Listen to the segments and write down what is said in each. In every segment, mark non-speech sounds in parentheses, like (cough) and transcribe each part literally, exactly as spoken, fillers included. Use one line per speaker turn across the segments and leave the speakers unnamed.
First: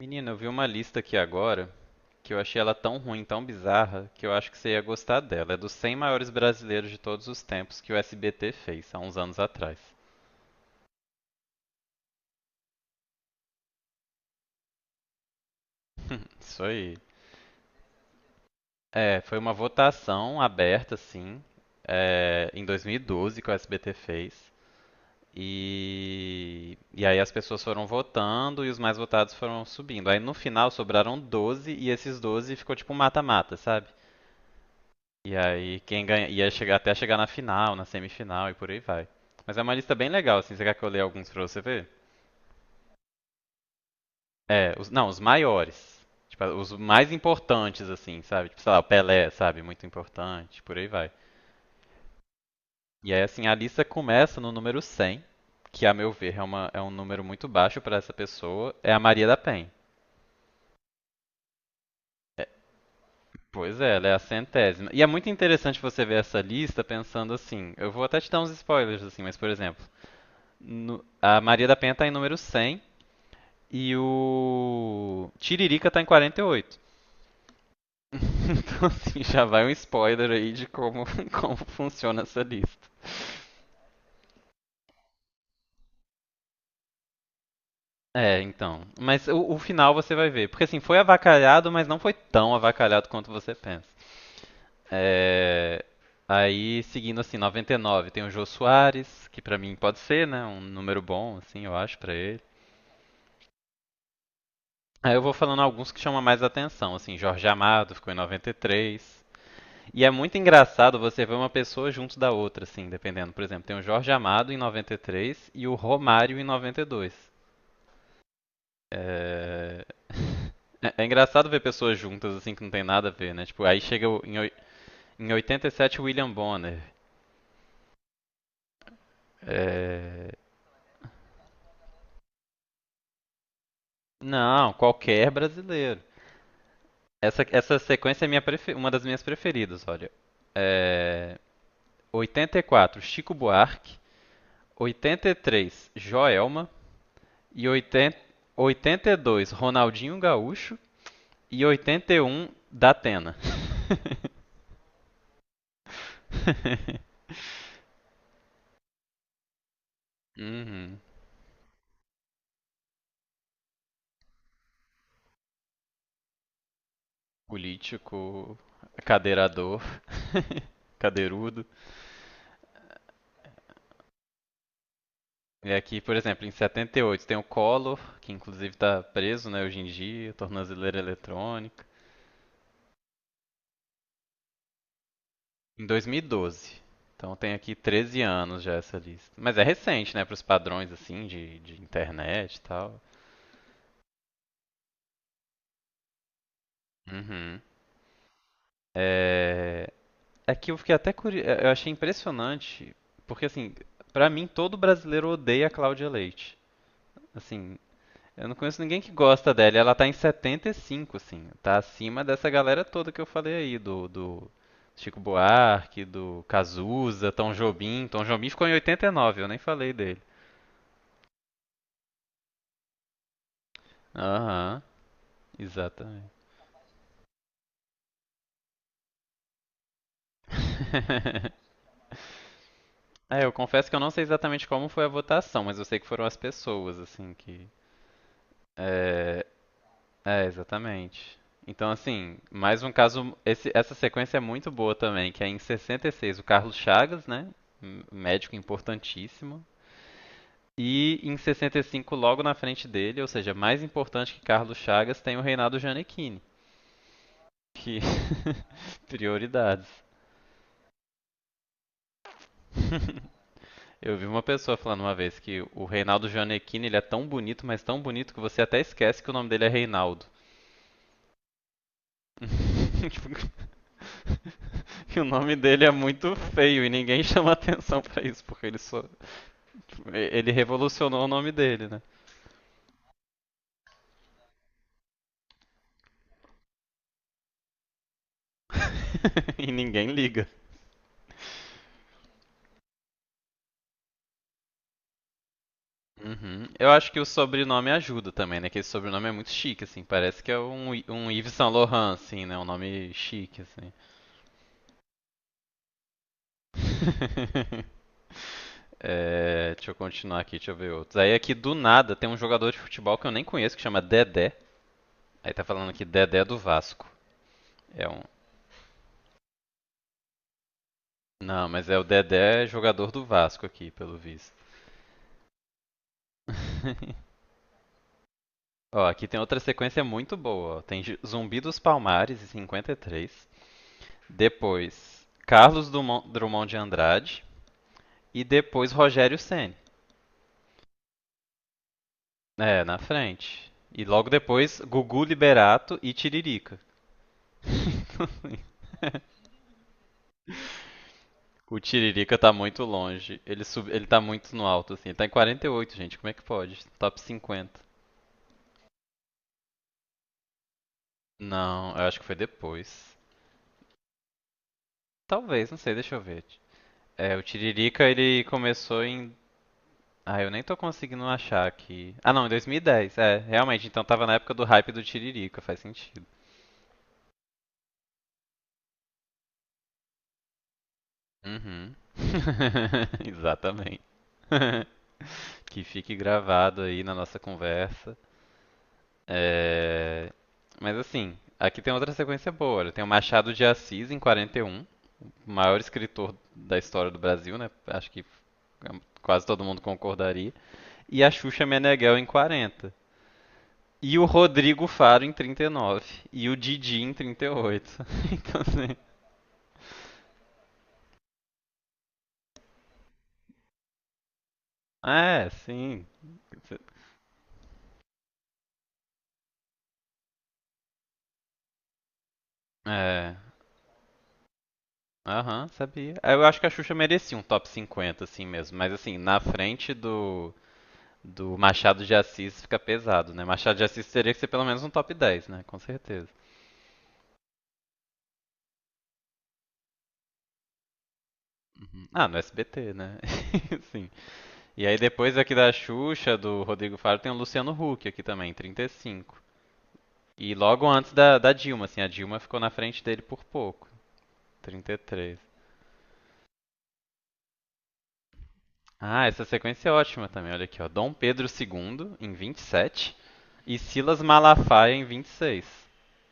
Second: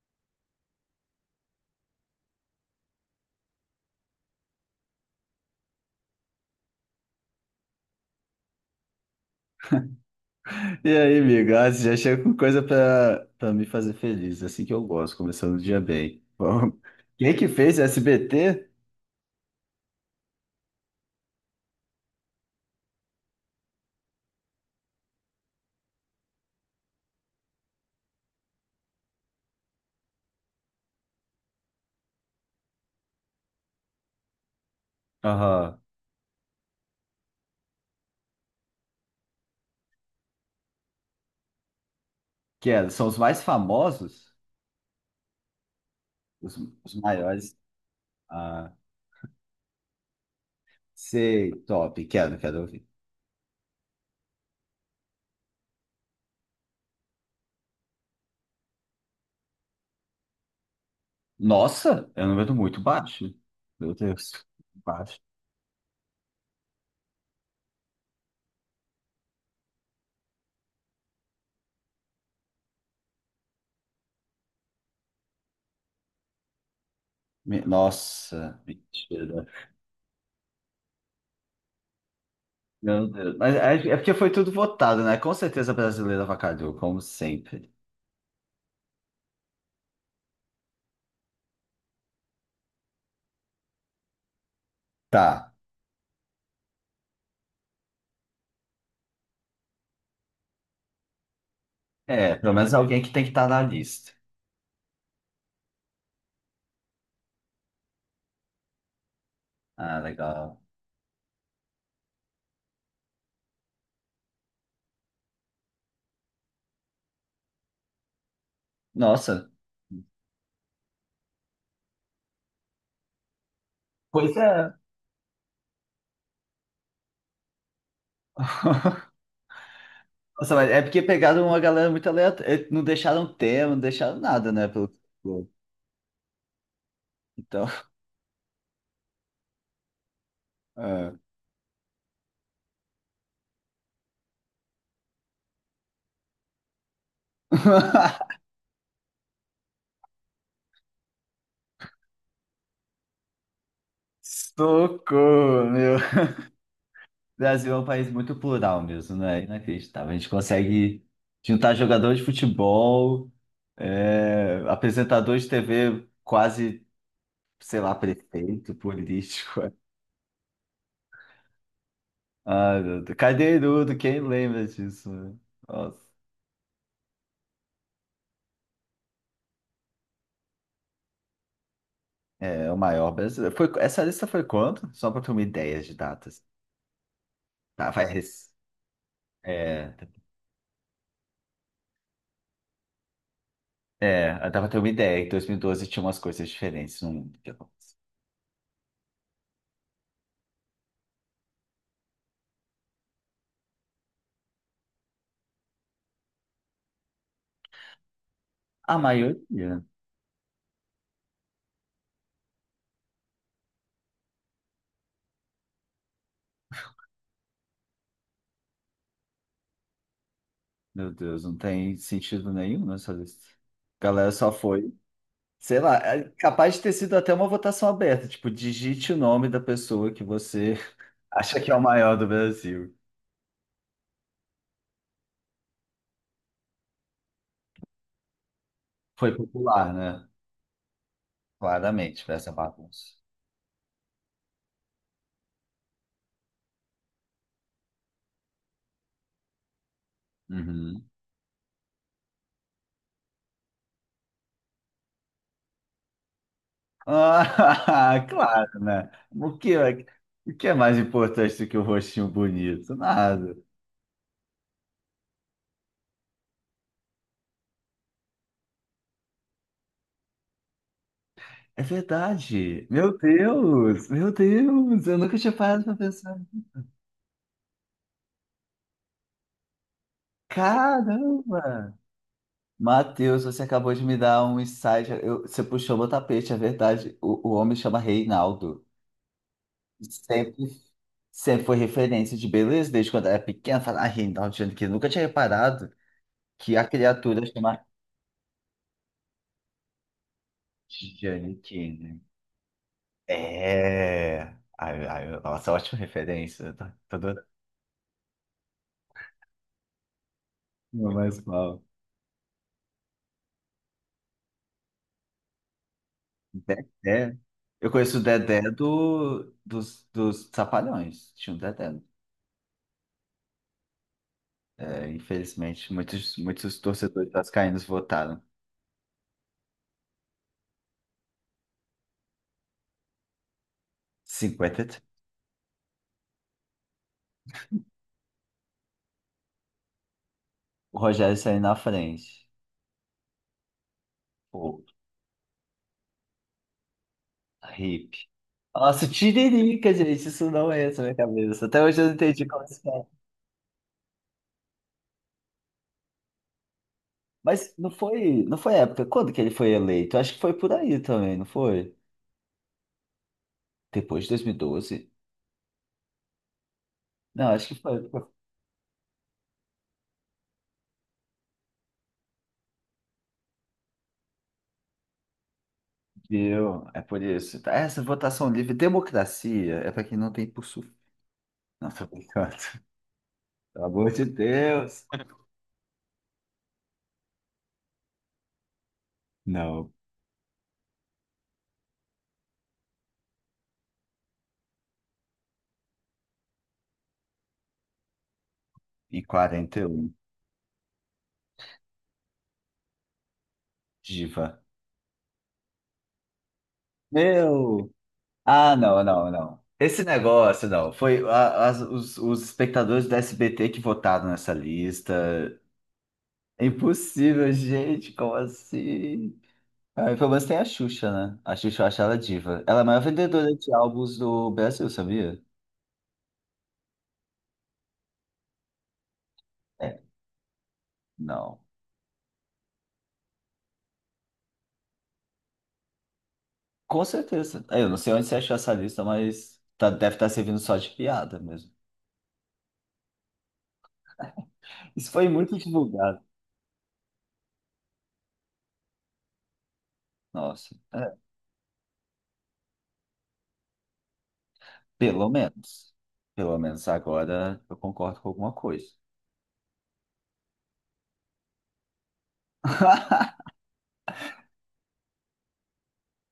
Menina, eu vi uma lista aqui agora que eu achei ela tão ruim, tão bizarra, que eu acho que você ia gostar dela. É dos cem maiores brasileiros de todos os tempos que o S B T fez, há uns anos atrás.
E aí, amigo? Ah, você já chega com coisa pra, pra me fazer feliz. Assim que eu gosto, começando o dia bem. (laughs)
(laughs) Isso
Vamos.
aí.
Quem que fez S B T?
É, foi uma votação aberta, assim, é, em dois mil e doze que o S B T fez. E, e aí as pessoas foram votando e os mais votados foram subindo. Aí no final sobraram doze e esses doze ficou tipo um mata-mata, sabe? E aí
Aham.
quem ganha ia chegar até chegar na final, na semifinal e por aí vai. Mas é uma lista bem legal, assim. Você quer que eu leia alguns pra você ver?
Que é, são os mais famosos,
É, os, não, os maiores. Tipo,
os,
os
os
mais
maiores.
importantes, assim, sabe? Tipo, sei
Ah,
lá, o Pelé, sabe? Muito importante, por aí vai.
sei, top. Quero, quero ouvir.
E aí, assim, a lista começa no número cem, que a meu ver é, uma, é um número muito baixo pra essa pessoa. É a Maria da Penha.
Nossa, é um
É,
número muito baixo.
pois
Meu
é, ela é a
Deus,
centésima. E é
baixo.
muito interessante você ver essa lista pensando assim. Eu vou até te dar uns spoilers, assim, mas, por exemplo, no- a Maria da Penha tá em número cem. E o Tiririca tá em quarenta e oito. (laughs)
Me- Nossa,
Então, assim, já
mentira.
vai um spoiler aí de como, (laughs) como funciona essa lista.
Meu Deus. Mas é, é porque foi tudo votado, né? Com certeza a brasileira avacalhou, como sempre.
É, então. Mas o, o final você vai ver. Porque, assim, foi avacalhado, mas não foi tão avacalhado quanto você pensa.
Tá.
É. Aí, seguindo, assim, noventa e nove, tem o Jô Soares, que pra mim pode ser, né? Um número bom, assim, eu acho, pra
É,
ele.
pelo menos alguém que tem que estar na lista.
Aí eu vou falando alguns que chamam mais atenção, assim, Jorge Amado ficou em noventa e três.
Ah,
E é muito
legal.
engraçado você ver uma pessoa junto da outra, assim, dependendo. Por exemplo, tem o Jorge Amado em noventa e três e três e o Romário em noventa e dois.
Nossa.
É, é- é engraçado ver pessoas juntas, assim, que não tem nada a ver, né? Tipo, aí chega o-
Pois
em,
é.
oi- em oitenta e sete o William Bonner. É,
Nossa, mas é porque pegaram uma galera muito aleatória. Não deixaram tema, não deixaram nada, né?
não,
Pelo…
qualquer brasileiro. Essa,
Então.
essa sequência é minha prefe- uma das minhas preferidas, olha.
É.
É, oitenta e quatro, Chico Buarque. oitenta e três, Joelma. E oitenta...
(laughs)
oitenta e dois, Ronaldinho Gaúcho. E oitenta e um da Atena. (laughs)
Socorro, meu. O Brasil é um país muito plural mesmo, né? Inacreditável. A gente
Uhum.
consegue juntar jogador de futebol, é, apresentador de T V, quase, sei lá,
Político,
prefeito, político.
cadeirador,
(laughs)
(laughs) cadeirudo.
Ah, meu Deus. Cadeirudo, quem lembra disso, né?
E aqui,
Nossa.
por exemplo, em setenta e oito tem o Collor, que inclusive está preso, né, hoje em dia, tornozeleira eletrônica.
É o maior brasileiro. Foi, essa lista foi quanto? Só para ter uma ideia
Em
de
dois mil e
datas.
doze. Então tem aqui
Tá, vai.
treze
res-
anos já essa lista. Mas é
É,
recente, né, para os padrões, assim, de, de internet e tal.
é, dá pra ter uma ideia. Em dois mil e doze tinha umas coisas diferentes no mundo.
Uhum. É, É que eu fiquei até curioso, eu achei impressionante, porque, assim, pra mim todo brasileiro odeia a Cláudia Leite. Assim, eu não conheço
A
ninguém que gosta dela, e
maioria,
ela tá em setenta e cinco, assim, tá acima dessa galera toda que eu falei aí, do, do Chico Buarque, do Cazuza, Tom Jobim. Tom Jobim ficou em oitenta e nove, eu nem falei dele.
meu Deus, não tem sentido nenhum nessa lista. A galera só
Aham,
foi, sei lá, é
exatamente.
capaz de ter sido até uma votação aberta. Tipo, digite o nome da pessoa que você (laughs) acha
(laughs)
que é o maior do Brasil.
É, eu confesso que eu não sei exatamente como foi a votação, mas eu sei que foram as pessoas, assim, que.
Foi
É,
popular, né?
É, exatamente. Então,
Claramente, foi
assim,
essa
mais um
bagunça.
caso. Esse- essa sequência é muito boa também, que é em sessenta e seis o Carlos Chagas, né? Um médico importantíssimo.
Uhum.
E em sessenta e cinco, logo na frente dele, ou seja, mais importante que Carlos Chagas, tem o Reinaldo Gianecchini. Que.
Ah, (laughs) claro,
(laughs)
né? O que,
Prioridades.
é, o que é mais importante do que o rostinho bonito?
(laughs)
Nada.
Eu vi uma pessoa falando uma vez que o Reinaldo Gianecchini, ele é tão bonito, mas tão bonito, que você até esquece que o nome dele é Reinaldo.
É verdade. Meu Deus,
(laughs)
meu Deus,
(laughs)
eu
E o
nunca tinha
nome dele
parado
é
pra
muito
pensar.
feio e ninguém (laughs) chama atenção pra isso, porque ele só. Tipo, ele revolucionou o nome dele,
Caramba!
né?
Matheus, você acabou de me dar um insight. Eu- você puxou meu tapete, é verdade. O, o homem chama Reinaldo.
(laughs) E ninguém liga.
Sempre, sempre foi referência de beleza, desde quando eu era pequena. Falar, ah, Reinaldo Giannichini. Nunca tinha reparado
Uhum.
que a
Eu acho que o
criatura chama
sobrenome ajuda também, né? Que esse sobrenome é muito chique, assim. Parece que é um, um Yves Saint
Giannichini.
Laurent, assim, né? Um nome chique, assim.
É. Ai, ai, nossa, ótima referência. Tá, tá adorando.
(laughs) É, deixa eu continuar aqui, deixa eu ver
Não
outros. Aí
mais
aqui do
mal.
nada tem um jogador de futebol que eu nem conheço que chama Dedé. Aí tá falando aqui Dedé do Vasco.
Dedé. Eu
É
conheço
um,
o Dedé do, dos, dos Trapalhões. Tinha um
Não, mas
Dedé.
é o Dedé jogador do Vasco aqui, pelo visto.
É, infelizmente, muitos, muitos torcedores
(laughs)
vascaínos votaram.
Ó, aqui tem outra sequência muito boa. Ó. Tem Ju- Zumbi dos Palmares, em cinquenta e três.
cinquenta e três.
Depois, Carlos Drummond de Andrade. E depois, Rogério Ceni.
O Rogério saiu na frente.
É, na frente. E logo depois,
Pô,
Gugu Liberato e Tiririca. (laughs)
hippie. Nossa, tiririca, gente, isso não é na minha cabeça.
O
Até hoje eu não
Tiririca
entendi
tá
como isso
muito
é.
longe. Ele, sub... ele tá muito no alto, assim. Ele tá em quarenta e oito, gente. Como é que pode? Top
Mas
cinquenta.
não foi, não foi época. Quando que ele foi eleito? Acho que foi por aí também, não
Não,
foi?
eu acho que foi depois.
Depois de dois mil e doze.
Talvez, não sei, deixa eu ver. É, o
Não, acho que
Tiririca
foi. foi-
ele começou em. Ah, eu nem tô conseguindo achar aqui. Ah, não, em dois mil e dez. É, realmente, então tava na época do hype do Tiririca, faz sentido.
Deu. É por isso. Tá. Essa votação livre, democracia, é para quem não tem por sul. Não,
Uhum.
tô brincando. (laughs)
(laughs)
Pelo
Exatamente.
amor de
(laughs)
Deus.
Que fique gravado aí na nossa conversa.
Não.
É. Mas, assim, aqui tem outra sequência boa. Olha, tem o Machado de Assis em quarenta e um, o maior escritor da história do Brasil, né? Acho que
E
quase todo
quarenta
mundo
e um,
concordaria. E a Xuxa Meneghel em quarenta. E o
diva.
Rodrigo Faro em trinta e nove. E nove. E o Didi em trinta e oito.
Meu!
(laughs) Então,
Ah,
assim.
não, não, não. Esse negócio, não. Foi a- as- os, os espectadores do S B T que votaram nessa
É,
lista.
sim.
É impossível, gente. Como assim? Ah, pelo menos tem a Xuxa, né? A Xuxa eu acho ela diva. Ela é a maior
É.
vendedora de álbuns do Brasil, sabia?
Aham, uhum, sabia. Eu acho que a Xuxa merecia um top cinquenta, assim mesmo. Mas, assim, na
É,
frente do, do,
não.
Machado de Assis fica pesado, né? Machado de Assis teria que ser pelo menos um top dez, né? Com certeza.
Com certeza. É, eu não sei onde você achou essa lista, mas tá- deve estar servindo só de piada mesmo.
Uhum. Ah, no S B T, né? (laughs) Sim. E aí
Isso foi
depois aqui
muito
da
divulgado.
Xuxa, do Rodrigo Faro, tem o Luciano Huck aqui também, trinta e cinco. E cinco. E
Nossa.
logo antes
É,
da, da Dilma, assim, a Dilma ficou na frente dele por pouco. trinta e
pelo
três
menos. Pelo menos agora eu concordo com alguma coisa.
Ah, essa sequência é ótima também. Olha aqui, ó. Dom Pedro dois em vinte e sete
(laughs)
e Silas Malafaia em vinte e seis.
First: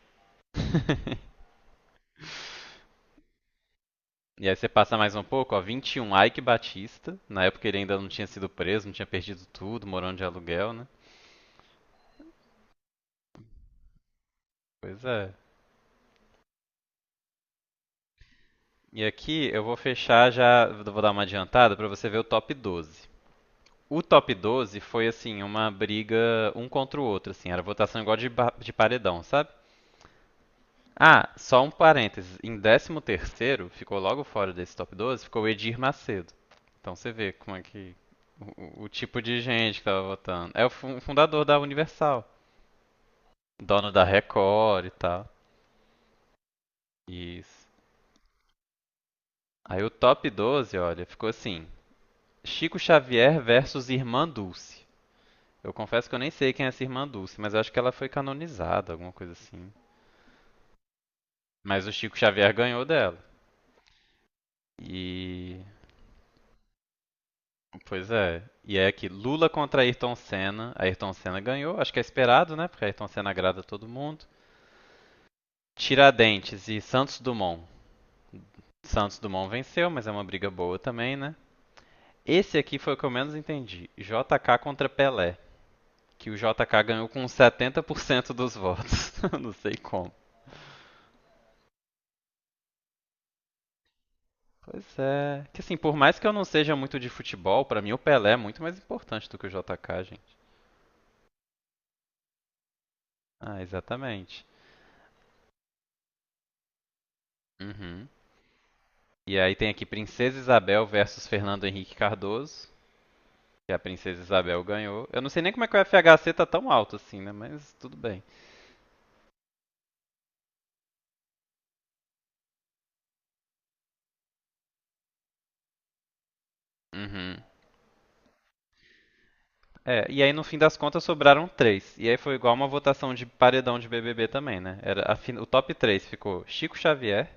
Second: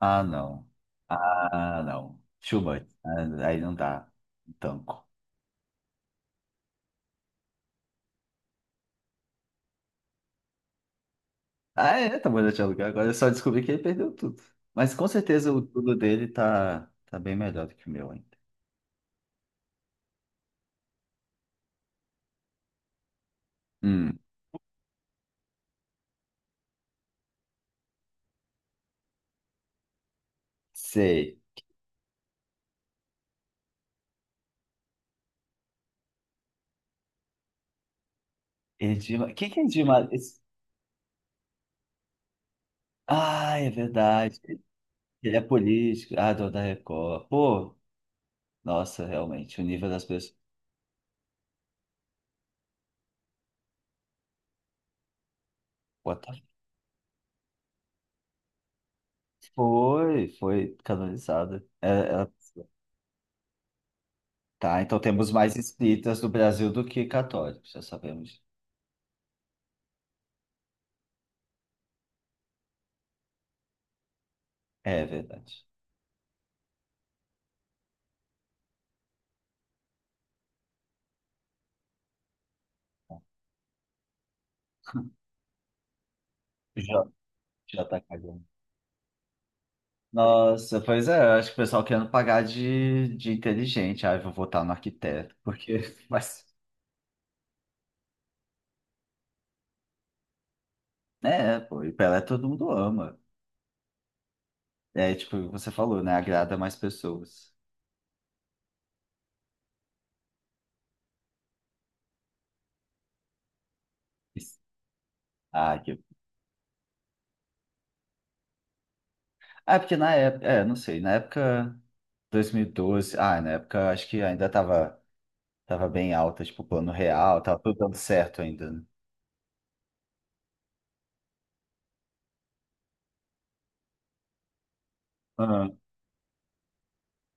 Ah, não.
(laughs)
Ah, não. Schubert. Ah, aí não dá.
E aí você passa
Tanco.
mais um pouco, ó, vinte e um, Ike Batista. Na época ele ainda não tinha sido preso, não tinha perdido tudo, morando de aluguel, né?
Ah, é, tá bom, já tinha lugar. Agora eu só descobri que ele perdeu tudo. Mas
Pois
com
é.
certeza o tudo dele tá, tá bem melhor do que o meu ainda.
E aqui eu vou fechar já, vou dar uma adiantada para você ver o top doze. O
Hum,
top doze foi assim, uma briga um contra o outro, assim, era votação igual de, de paredão, sabe? Ah,
sei.
só um parênteses. Em décimo terceiro, ficou logo fora desse top doze, ficou o Edir Macedo. Então você vê como é que... O, o tipo
Edilmar. O
de
que que é
gente que tava
Edilmar?
votando. É o fu- fundador da Universal.
Ah, é
Dono da
verdade.
Record e tal.
Ele é político. Ah, do da Record.
Isso.
Pô, nossa, realmente, o
Aí
nível
o
das
top
pessoas.
doze, olha, ficou assim. Chico Xavier versus Irmã Dulce. Eu confesso que eu
What
nem
the-
sei quem é essa Irmã Dulce, mas eu acho que ela foi canonizada, alguma coisa assim.
Foi, foi canonizada.
Mas
É,
o Chico
é-
Xavier ganhou dela.
tá, então temos mais
E
espíritas no Brasil do que católicos, já
Pois é.
sabemos.
E é aqui, Lula contra Ayrton Senna. Ayrton Senna ganhou, acho que é esperado, né? Porque Ayrton Senna agrada todo mundo.
É verdade.
Tiradentes e Santos Dumont. Santos Dumont venceu, mas é uma briga boa também, né? Esse aqui foi o que eu menos entendi. J K contra
(laughs)
Pelé. Que o J K
Já,
ganhou com
já tá
setenta por cento
cagando.
dos votos. (laughs) Não sei como.
Nossa, pois é, eu acho que o pessoal querendo pagar de, de inteligente. Ah, eu vou votar no
Pois
arquiteto,
é. Que, assim,
porque.
por
(laughs)
mais que eu não
Mas,
seja muito de futebol, pra mim o Pelé é muito mais importante do que o J K, gente.
é, pô, e Pelé todo mundo ama.
Ah, exatamente.
É, tipo, você falou, né? Agrada mais pessoas.
Uhum. E aí tem aqui Princesa Isabel versus Fernando Henrique Cardoso, que a Princesa Isabel ganhou. Eu não sei nem como é que o
Ah, que
F H C tá tão alto assim, né? Mas tudo bem.
é porque na época, é, não sei, na época dois mil e doze, ah, na época acho que ainda tava, tava bem alta, tipo, o plano real,
Uhum.
tava tudo dando certo ainda, né?
É, e aí no fim das contas sobraram três. E aí foi igual uma votação de paredão de B B B também, né? Era a fin- o
Ah,
top três ficou Chico Xavier,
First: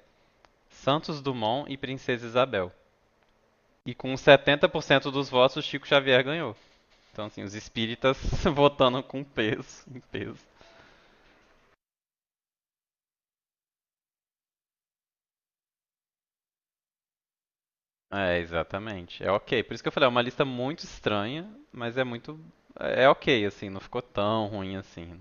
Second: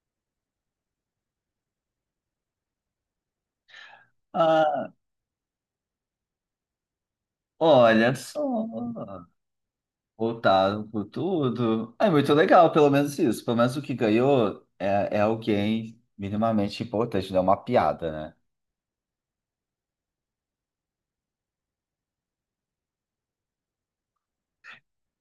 Santos Dumont e Princesa Isabel. E com
ah,
setenta por cento dos votos, Chico Xavier ganhou. Então, assim, os
olha
espíritas
só,
(laughs) votando com peso, em peso.
voltaram com tudo. É muito legal, pelo menos isso. Pelo menos o que ganhou é, é alguém minimamente importante, não é uma piada, né?
É, exatamente. É ok. Por isso que eu falei, é uma lista muito estranha, mas é muito. É ok, assim, não ficou tão ruim assim.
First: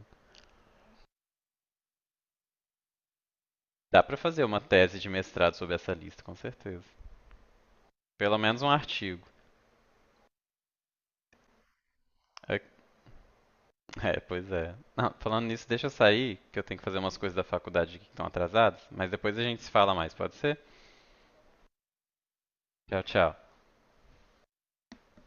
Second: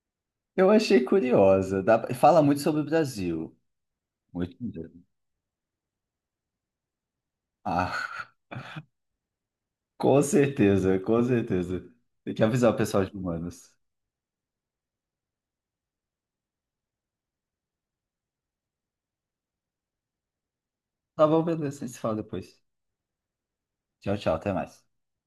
Eu achei curiosa. dá- Fala muito sobre o Brasil.
Dá pra fazer
Muito
uma tese
mesmo.
de mestrado sobre essa lista, com certeza.
Ah,
Pelo menos um artigo.
(laughs) com certeza, com certeza. Tem que
É,
avisar o pessoal de humanos.
é, pois é. Não, falando nisso, deixa eu sair, que eu tenho que fazer umas coisas da faculdade aqui que estão atrasadas, mas depois a gente se fala mais, pode ser?
Tá bom, beleza. A gente se fala depois.
Tchau, tchau.
Tchau, tchau. Até mais.